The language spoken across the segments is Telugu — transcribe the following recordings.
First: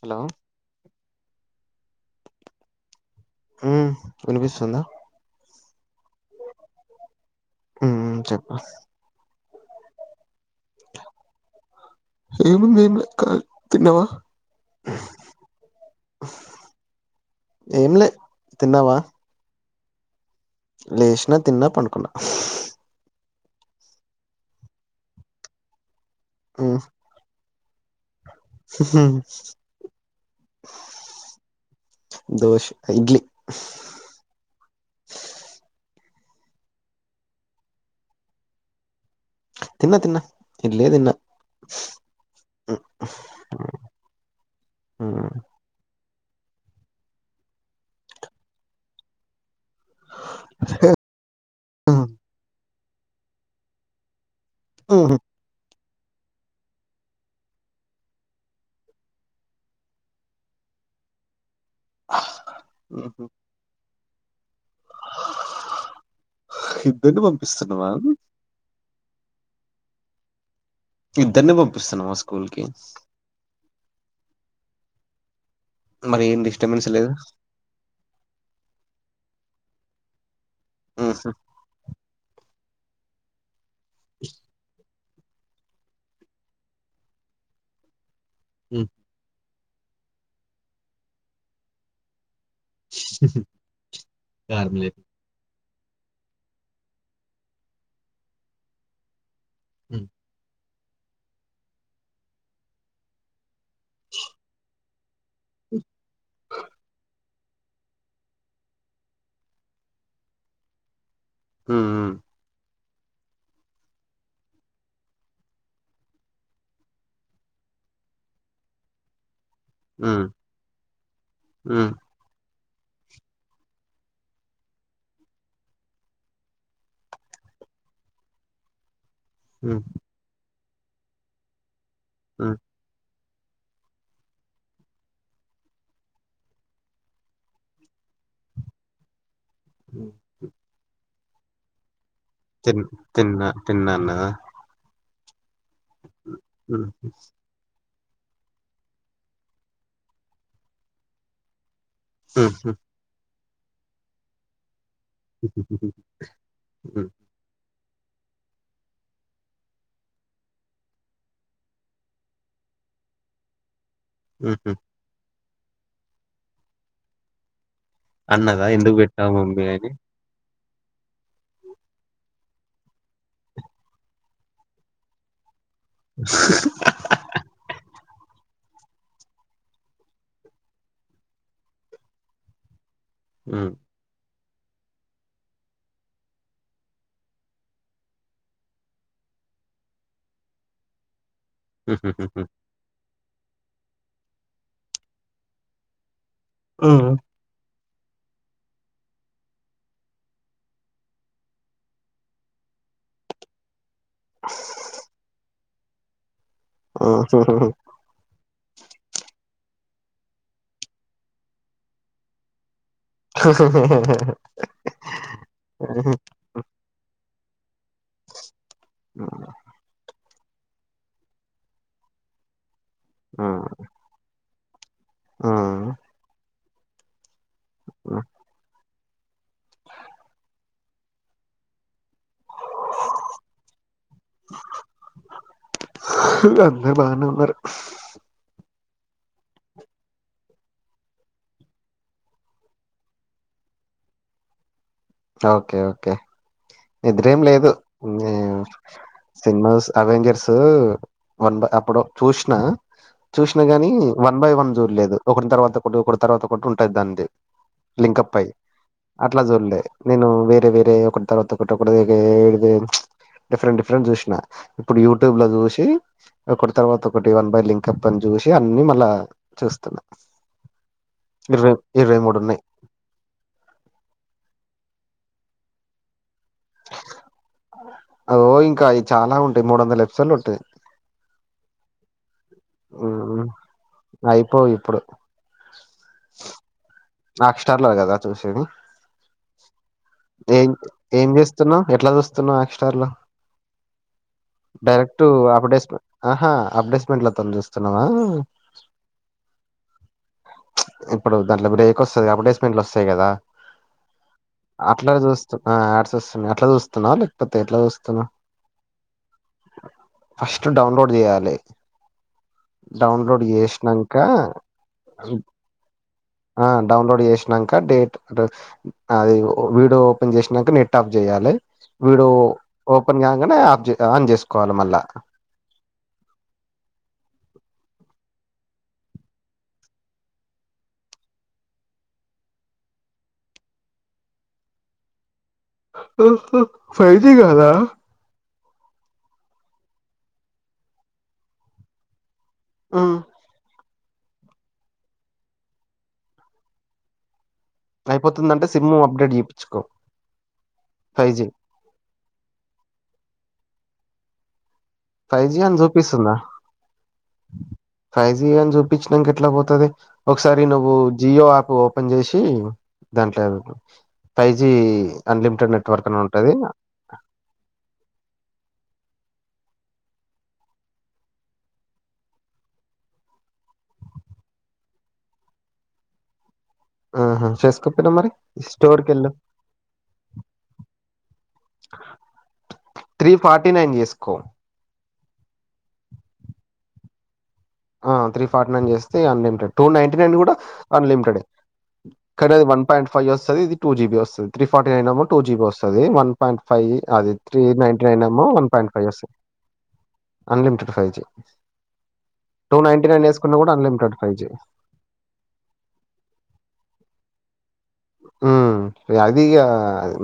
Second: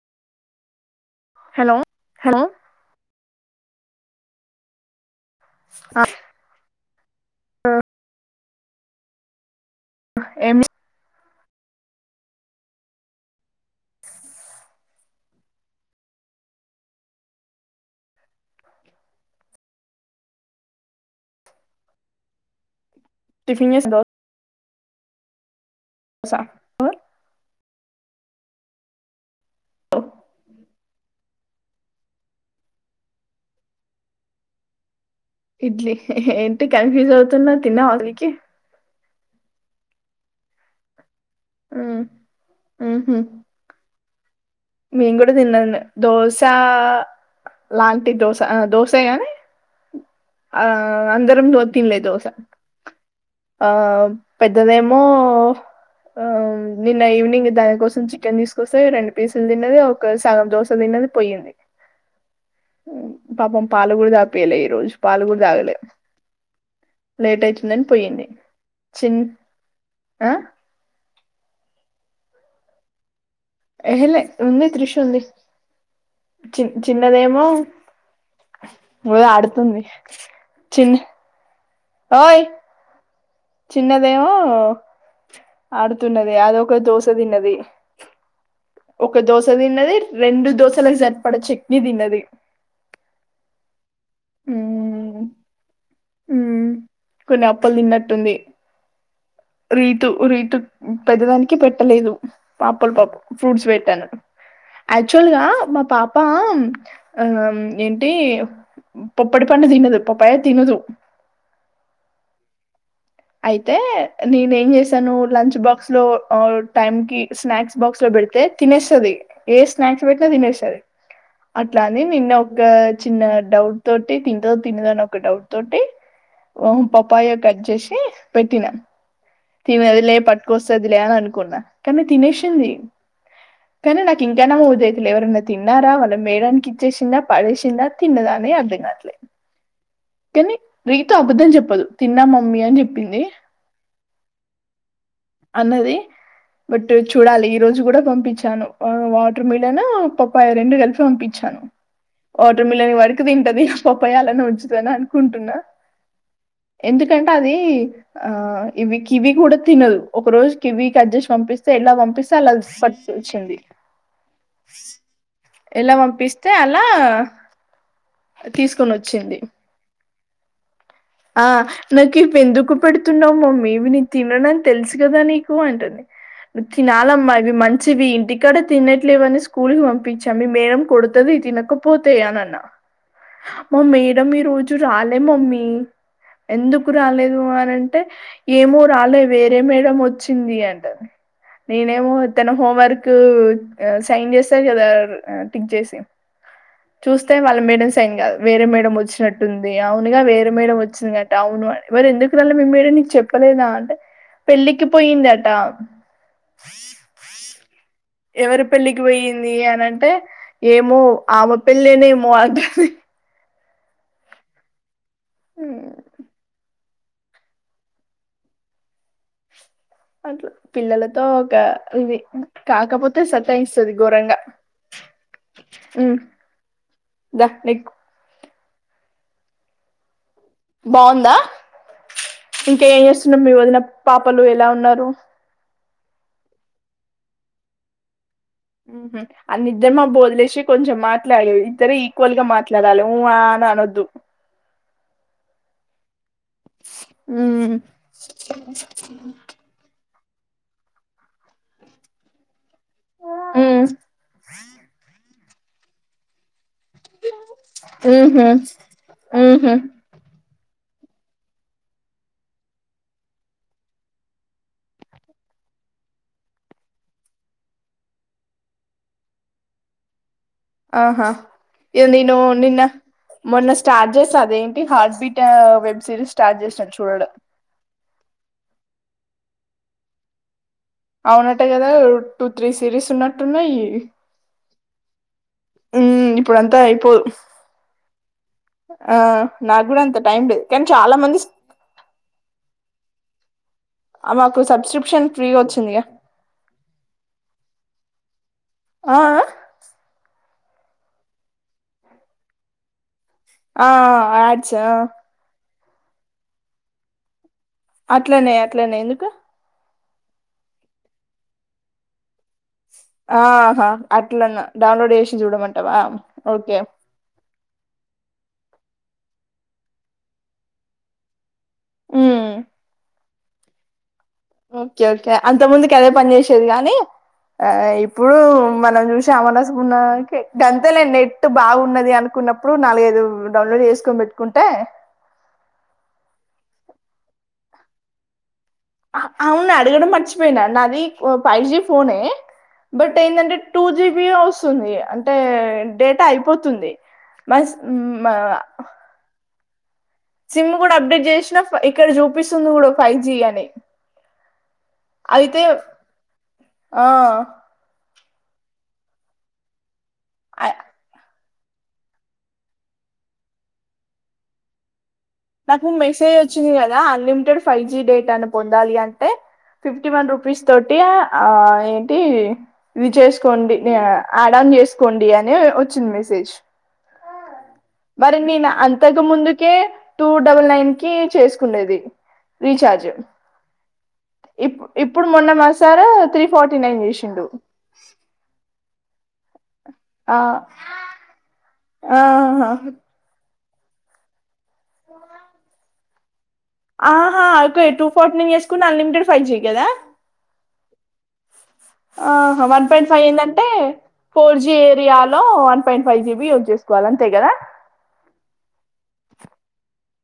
హలో హలో హలో ఉమ్ వినిపిస్తుందా ఆ అహ్ ఉమ్ చెప్పు ఎమి ఏముంది ఎంలే కార్ తిన్నావా ఏంలే తిన్నావా లేసినా తిన్నా పండుకున్న టిఫన్ చేసింద ఉమ్ [inaudible] దోశ ఇడ్లీ ఇడ్లీ ఏంటి కన్ఫ్యూజ్ అవుతునవ్ తిన్నవా అసల్ కి తిన్న తిన్న ఇడ్లీ తిన్న ఉమ్ ఉహు మేం గూడా ఉమ్ తిన్నాన్నే దోసా లాంటి దోస అహ్ దోసెగానీ ఆ అందరం దో తిన్లే దోస ఆమ్ పెద్దదేమో ఉమ్ ఆహ్ నిన్న ఈవినింగ్ దాని కోసం చికెన్ తీసుకొస్తే రెండు పీస్ తిన్నది ఒక సగం దోస తిన్నది పోయింది పాపం పాలు గుడా తాగ్ పియలే ఈరోజు పాలు గూడా తాగలే ఇద్దరిని లేటైతుందని పంపిస్తున్నావా పోయింది చిన్ ఆహ్ ఇద్దర్ని పంపిస్తున్నవా స్కూల్ కి ఎహ లే ఉంది త్రిష్ ఉంది మరి ఏం చి డిస్టర్బెన్స్ లేదు చిన్నదేమో మొద ఆడుతుంది చిన్ ఓయ్ చిన్నదేమో ఆడుతున్నది అదొక దోస తిన్నది ఉమ్ ఒక దోస తిన్నది రెండూ దోసలకు సరిపడ చట్నీ తిన్నది ఉహు కార్ములె ఉమ్ కొన్ని అప్పల్ తిన్నట్టుంది ఉమ్ రీతు రీతు పెద్దదానికి పెట్టలేదు పాపల ఫ్రూట్స్ పెట్టాను యాక్చువల్ గా మా పాప ఉమ్ ఏంటి పొప్పడి పండు తినదు పప్పాయా తినదు ఉ ఉమ్ అయితే నేను ఏం చేసాను లంచ్ బాక్స్ లో టైమ్ కి స్నాక్స్ బాక్స్ లో పెడితే తినేస్తది. ఏ స్నాక్స్ ఉమ్ పెట్టినా తినేస్తది ఉమ్ అట్లనె నిన్న గా చిన్న డౌట్ తోటి తింటదో తినదో అని ఒక డౌట్ తోటి వన్ పప్పాయా కట్ జేషి పెట్టిన ఉమ్ తినదిలే పట్ కోస్తది లే అనుకున్న కని తినేషింది. కానీ నాకు ఇంకా నమ్మాద్ధియితలే ఎవరన్న తిన్నారా? వాళ్ళ మేడానికి ఇచ్చేషిందా, పడేషిందా, తిన్నదా అని అర్థ గాట్లే ఉమ్ కాని రీతూ అబద్ధం చెప్పదు. తిన్న మమ్మీ అని తిన్ చెప్పింది. తిన్నా తిన్నా అన్నదా అన్నది. ఉమ్ బట్ చూడాలి ఈ రోజు కూడా పంపించాను వాటర్మిలన్ పప్పాయి రెండు కల్పి పంపించాను. వాటర్మిలన్ వరకు తింటది హ్ పప్పయి అలానే ఉంచుతాది అని అన్ కుంటున్న ఉమ్ హ్మ్. ఎందుకంటే అది ఆ ఇవి కివి కూడ తినదు ఒక రోజు కివీ కట్ చేసి పంపిస్తే ఎలా పంపిస్తే అలా సట్ అచ్చింది ఉహు ఎలా వంపిస్తే అలా అన్నదా తీసుకొని ఎందుకు పెట్టావ్ మమ్మీ అని అ నాకు ఇవి ఎందుకు పెడుతున్నావ్ మమ్మీ ఇవి నేన్ తినను అని తెలుసు కదా నీక్ కు అంటుంది తినాలమ్మ ఇవి మంచివి ఇక్కడ తినట్లేవని స్కూల్కి పంపించన్ మీ మేడం కొడుతది తినకపోతే అని అన్నా హ్మ్. మా మేడం ఈరోజు రాలే మమ్మీ ఎందుకు రాలేదు అని అంటే ఏమో రాలే వేరే మేడం వచ్చింది అంట నేనేమో హుహుహుహు. తన హోం వర్క్ క్ సైన్ చేస్తది కదా ఆ టిక్ జేసి హ్మ్. చూస్తే వాళ్ళ మేడం సైన్ అర్థం కాద్ వేరే మేడం వచ్చినట్టుంది అవునుగా వేరే మేడం వచ్ వస్తుందట అవును మరి ఎందుకు రాలే మి మేడం నీకు చెప్పలేదా అంటే పెళ్ళికి పోయిందట ఉ ఉహు ఉహు ఎవరి పెళ్ళికి పోయింది అని అంటె ఏమో ఆమె పెళ్ళేనేమో హ్ అంటుంది. హ హా ఉమ్ అట్ల పిల్లలతో ఒక ఇది కాకపోతే సతాయిస్తది గోరంగా ఆ దక్ ఎక్ బావుందా? ఇంక ఏ చేస్తున్నారు మీ వదిన పాపలు ఎలా ఉన్నారు? అందరు బానే ఉన్నరు. ఉహు అది నిద్ర మబ్బు వదిలేసి కొంచెం మాట్లాడు ఇద్దరూ ఈక్వల్ గా మాట్లాడాలి ఉ ఆ ఆన్ అనొద్దు ఓకే ఓకే నిద్రేం లేదు ఉమ్ ఆ సినిమాస్ అవేంజెర్స్ సో వంద్ అప్పుడు చూసిన చుసిన గాని వన్ బై వన్ చూడలేదు ఒకరి తర్వాత ఒకటి ఒకరి తర్వాత ఒకటి ఉంటుది దాంది లింకప్ అయి ఉహు అట్ల ఉహు చుల్లె నేను వేరే వేరే ఒకటి తర్వాత ఒకటి ఒకటి వేరేది డిఫరెంట్ డిఫరెంట్ చూసిన ఇప్పుడు యూట్యూబ్ లో చూసి ఒకటి తర్వాత ఒకటి వన్ బై లింక్ అప్ అని చూసి అన్ని మళ్ళా చూస్తున్నా ఆహా ఇరవై ఇ ఇరవై నేను మూడు ఉన్నాయి నిన్న మొన్న స్టార్ట్ చేసా అదే ఈ heart beta web series start చేసినా చూడడం అగో ఇంకా అవి చాలా ఉంటయి మూడు వందల ఎపిసోడ్లు ఉంటై అవునటే కదా యి టూ త్రీ సిరీస్ ఉన్నట్టున్నాయి పుడు ఉమ్ ఇప్పుడంతా ఇపో నాక్ స్టార్ల కదా చూసేది ఆ నాకు కూడా అంత టైం లేదు ఏం కానీ చాలా ఏం మంది చేస్తున్నా ఎట్లా చూస్తున్నావు హాట్స్టార్ లో మాకు డైరెక్ట్ సబ్స్క్రిప్షన్ ఫ్రీగా అప్డెస్క్ వచ్చిందిగా ఆహా అప్దేస్లుండిలో త చూస్తున్నావా ఆ అ ఇప్పుడు దాంట్లో ఉడే ఎక్తై అడ్వర్టైస్మెంట్లు వస్తాయి కదా ఆ యాడ్స్ ఆ అట్లానే చూ ఆ ఏడ్స్ వస్తున్నాయి అట్లా చూస్తున్నావు లేకపోతే ఎట్లా అట్లనే అట్లనే ఎందుకు ఫస్ట్ డౌన్లోడ్ చేయాలే డౌన్లోడ్ ఆహా చేసినంక అట్లనా డౌన్లోడ్ చేసి చూడమంటావా ఆ ఓకే డౌన్లోడ్ చేసినాక డేట్ అది వీడియో ఓపెన్ చేసినాక నెట్ ఆఫ్ చేయాలె వీడో ఉమ్ ఓపెన్ కాగ్ గానే ఆఫ్జై ఓకే ఓకే అంత ముందుకి అదే పని చేసేది గానీ ఆ ఇప్పుడు మనం చూసి అమసా పున్నానికి గంతలే నెట్ బాగున్నది అనుకున్నప్పుడు నాలుగైదు డవ్లొ చేస్కొనిపేట్కుంటే ఫైవ్ జి కాదా ఆ అవును అడగడం మర్చిపోయినా నాది ఫైవ్ జి ఫోనే ఉమ్ బట్ ఎందంటే టూ జీబిఏ వస్తుంది అంటే డేటా అయిపోతుంది మస్ అయిపోతుందంటే సిమ్ అప్డేట్ చెపిచుకో సిమ్ కూడా అప్డేట్ చేసినా ఇక్కడ చూపిస్తుంది కూడా ఫైవ్ జి అని ఫైవ్ జి అయితే అని చూపిస్తుందా ఆ ఫైవ్ జి అని చూపించినాక ఎట్లా పోతది ఒకసారి నువ్వు జియో యాప్ ఓపెన్ చేసి దాంట్లో ఫైవ్ జి నాకు మెసేజ్ వచ్చింది కదా అన్లిమిటెడ్ ఫైవ్ జి డేటాని పొందాలి అంటే ఫిఫ్టీ వన్ రూపీస్ తోటి ఆ ఏంటి ఇవి చేసుకోండి ఆ ఆడ వేస్సుకోండి అని వచ్చింది మెసేజ్ ఆహా చేసుకోపోయినా మరి నేను స్టోర్కి అంతక వెళ్ళు ముందుకే టూ డబుల్ నైన్ కి చేసుకుండేది రీచార్జ్ త్రీ ఫార్టీ నైన్ చేసుకో ఇప్పు ఇప్పుడు మొన్న మాసారు త్రీ ఫార్టీ నైన్ చేసిండు ఆ త్రీ ఫార్టీ నైన్ చేస్తే అన్ టూ నైన్టీ నైన్ ఆ కూడా అన్లిమిటెడ్ కానీ అది ఆహా వన్ పాయింట్ ఫైవ్ వస్తది ఇది టూ జీబీ వస్తది త్రీ ఫార్టీ నైన్ ఏమో టూ జీబీ వస్తది వన్ వన్ పాయిట్ ఫైవ్ అది ఆహా త్రీ ఓకే నైన్ టి టూ నైన్ ఫార్టీ ఏమో వన్ చేసుకున్న పాయింట్ ఫైవ్ అన్లిమిటెడ్ వస్తంది జీ కదా అన్లిమిటెడ్ ఫైవ్ జి ఆహ్ వన్ పాయింట్ ఫైవ్ ఎందంటే unlimited five G four G area లో one point five GB use చేసుకోవాల తే గదా ఉమ్ అది ఇగ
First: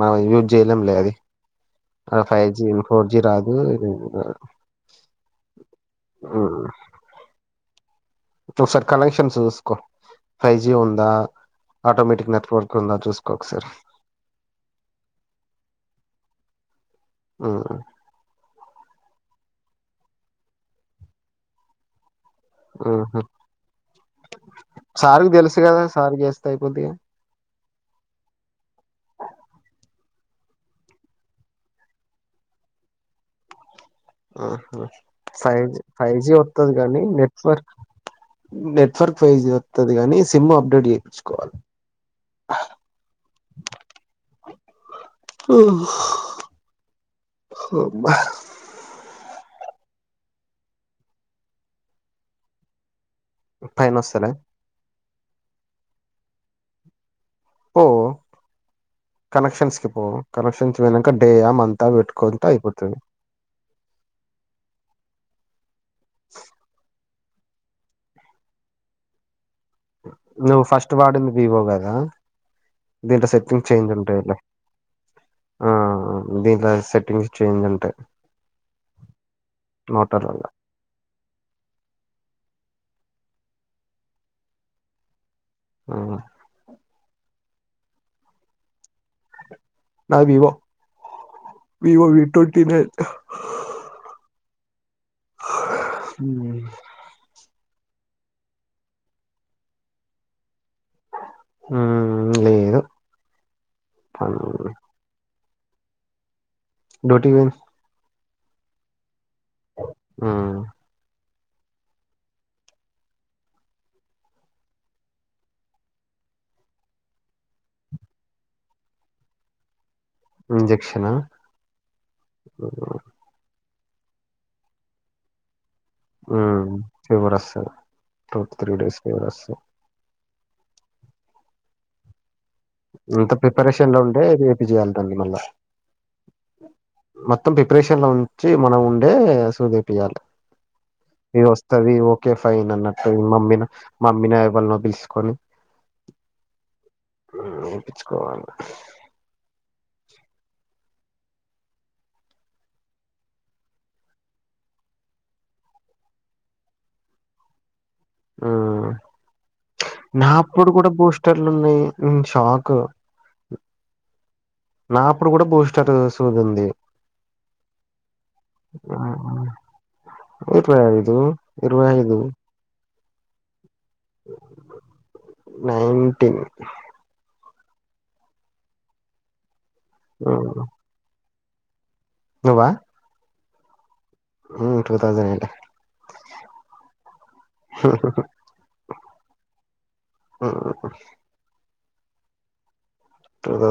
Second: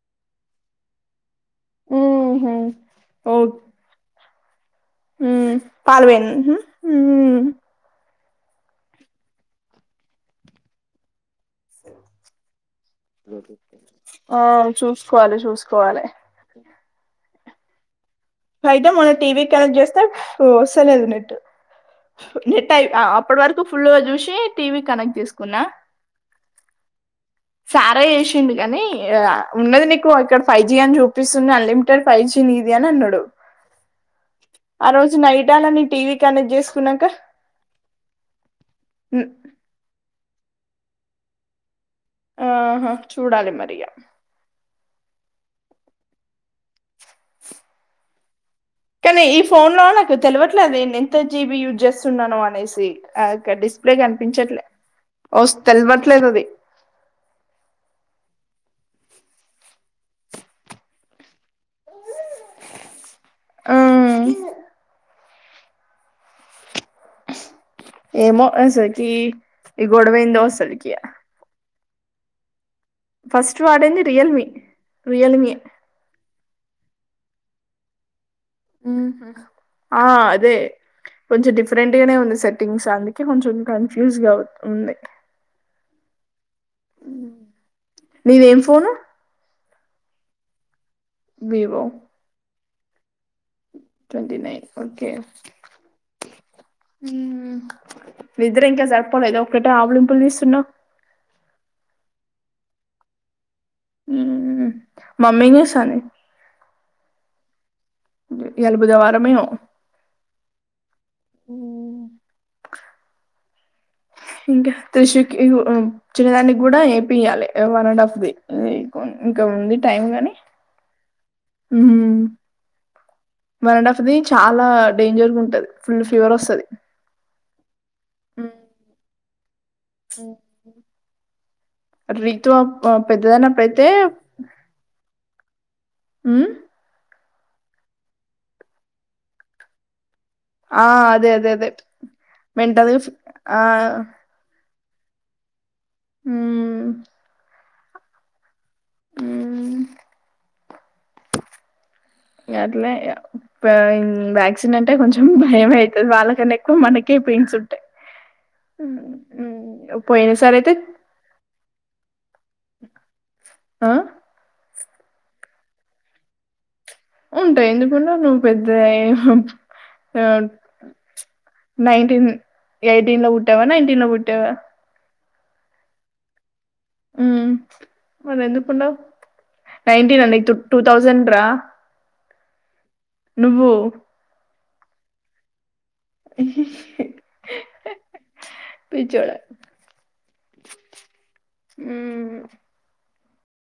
మనం యూజ్ చేయలేం లే అది ఫైవ్ ఊహు జి ఫోర్ జి రాదు మ్ పాల్వెన్ ఇంకొసారి కనెక్షన్స్ చూసుకో ఫైవ్ జి ఉందా ఆటోమేటిక్ నెట్ వర్క్ ఉంద చూసుకోకసారి ఆ చూసుకోవాలి చూసుకోవాలి ఉ అయితే మొన్న టీవీ కనెక్ట్ చేస్తే వస్తలేదు నెట్ నెట్ అయ్ ఆ ఉహు అప్పటి వరకు ఫుల్లుగా చూసి టీవీకి కనెక్ట్ సార్కి తెలుసు చేసుకున్నా కదా సార్కి చేస్తే అయిపోద్ది సారె చేసిండు గనీ ఆ ఉన్నది నీకు అక్కడ ఫైజి అని చూపిస్తుంది అన్లిమిటెడ్ ఫైజి ని ఇద్యాన అన్నడు ఆహ నైట్ ఫైవ్ అలా జి నీ టీవీ ఫైవ్ జి కనెక్ట్ వొత్తది గానీ చేసుకున్నాక నెట్వర్క్ నెట్వర్క్ మ్, ఫైజి వొత్తది గాని సిమ్ అప్డేట్ చేపిచ్చుకోవాలి. ఆహా చూడాలి మరిగ కానీ ఈ ఫోన్ లో నాకు తెల్వట్లేదు. ఇనే ఎంత జీబి యూజ్ చేస్తున్నానో అనేసి. ఆ గ డిస్ప్లే పైన వస్తలే కనిపించట్లే వొస్త్ తెలివట్లేదు అది ఓ కనెక్షన్స్ కి పోవు కనెక్షన్స్ పోయినంక డేయా మంత పెట్టుకోంత అయిపోతాది. ఆ ఏమో అసల్కి ఈ గొడవెందో నువ్వు అసల్కి ఫస్ట్ దింట్లో సెట్టింగ్ చేంజ్ వాడింది ఉంటాయి ఇలా రియల్మీ రియల్మీ ఆ దింట్ల సెట్టింగ్స్ చేంజ్ ఉంటాయ్ ఆ అదే కొంచెం డిఫరెంట్ గానే ఉంది సెట్టింగ్స్ అందుక్ చెం కొంచెం కన్ఫ్యూజ్గా ఉంది. ఉ ఉ నీదేం ఫోను నా Vivo Vivo V twenty nine twenty nine okay ఉమ్ నిద్ర ఇంకా జరిపోలేదా ఒకటే ఆవులింపులు తీస్తున్నావ్. హ లేదు సరే డ్యూటీ కి పోయింద్ ఇయాల బుధవారమేమో ఆ ఊ ఇంకా త్రిషు కి ఇ గో చిన్న దానికి గుడా ఏపీయ్యాలే వన్ అండ్ ఆఫ్ ది ఇంక్ ఇంక ఉంది. టైం గాని ఇంజెక్షనా ఉహు వన్ అండ్ ఆఫ్ ది చాలా డేంజర్ గ ఉంటది ఫుల్ ఫీవర్ ఆ వస్తది ఫీవర్ వొస్తది. టు త్రి డేస్ కి ఫీవర్ వొస్తది. ఉ రీతు అప్ అంత పెద్దదైనప్పుతే ప్రిపరేషన్ లో ఉండే చేపియాలి దాన్ని మళ్ళా ఉమ్ మొత్తం ప్రిపరేషన్ లో ఉంచి మనం ఉండే సూదేపియాల ఆ అదే ఏ అదే అదే వస్తది ఓకే ఫైన్ మెంటల్ గా అన్నట్టు ఫి- ఆ మమ్మీన మమ్మీనే వల్ వొద్ పిలుసుకొలు హ్మ్ ఉమ్ ఎపిచ్చుకోవాలి మ్మ్. ఇగ అట్లే ఇగ వాగ్ వ్యాక్సిన్ అంటే కొంచెం భయమయితది. వాళ్ళకన్నా ఎక్కువ మనకే పెయిన్స్ ఉంటాయి. ఆ హ్మ్. పోయిన సారి నాప్పుడు అయితే గుడా బూస్టర్లు ఉన్నాయ్ నేన్ షాక్ ఆ! నాప్పుడు గుడా బూస్టర్ సూదుంది ఉంటాయి ఎందుకు ఉండవ్ నువ్వు పెద్ద ఎం ఇరవై ఐదు ఇరవై ఐదు నైన్టీన్ ఎయిటీన్ లో పుట్టావా నైన్టీన్ ల పుట్టావా నైన్టీన్ మ్మ్ మరెందుకుండవ్ నైన్ టీన్ టు థౌసండ్ రా నువా నువ్వు ఉమ్మ్ టూతౌసండ్ ఎయిట్ పిచ్చోడా ఉమ్మ్ ఉ ఉమ్మ్ టూ తౌ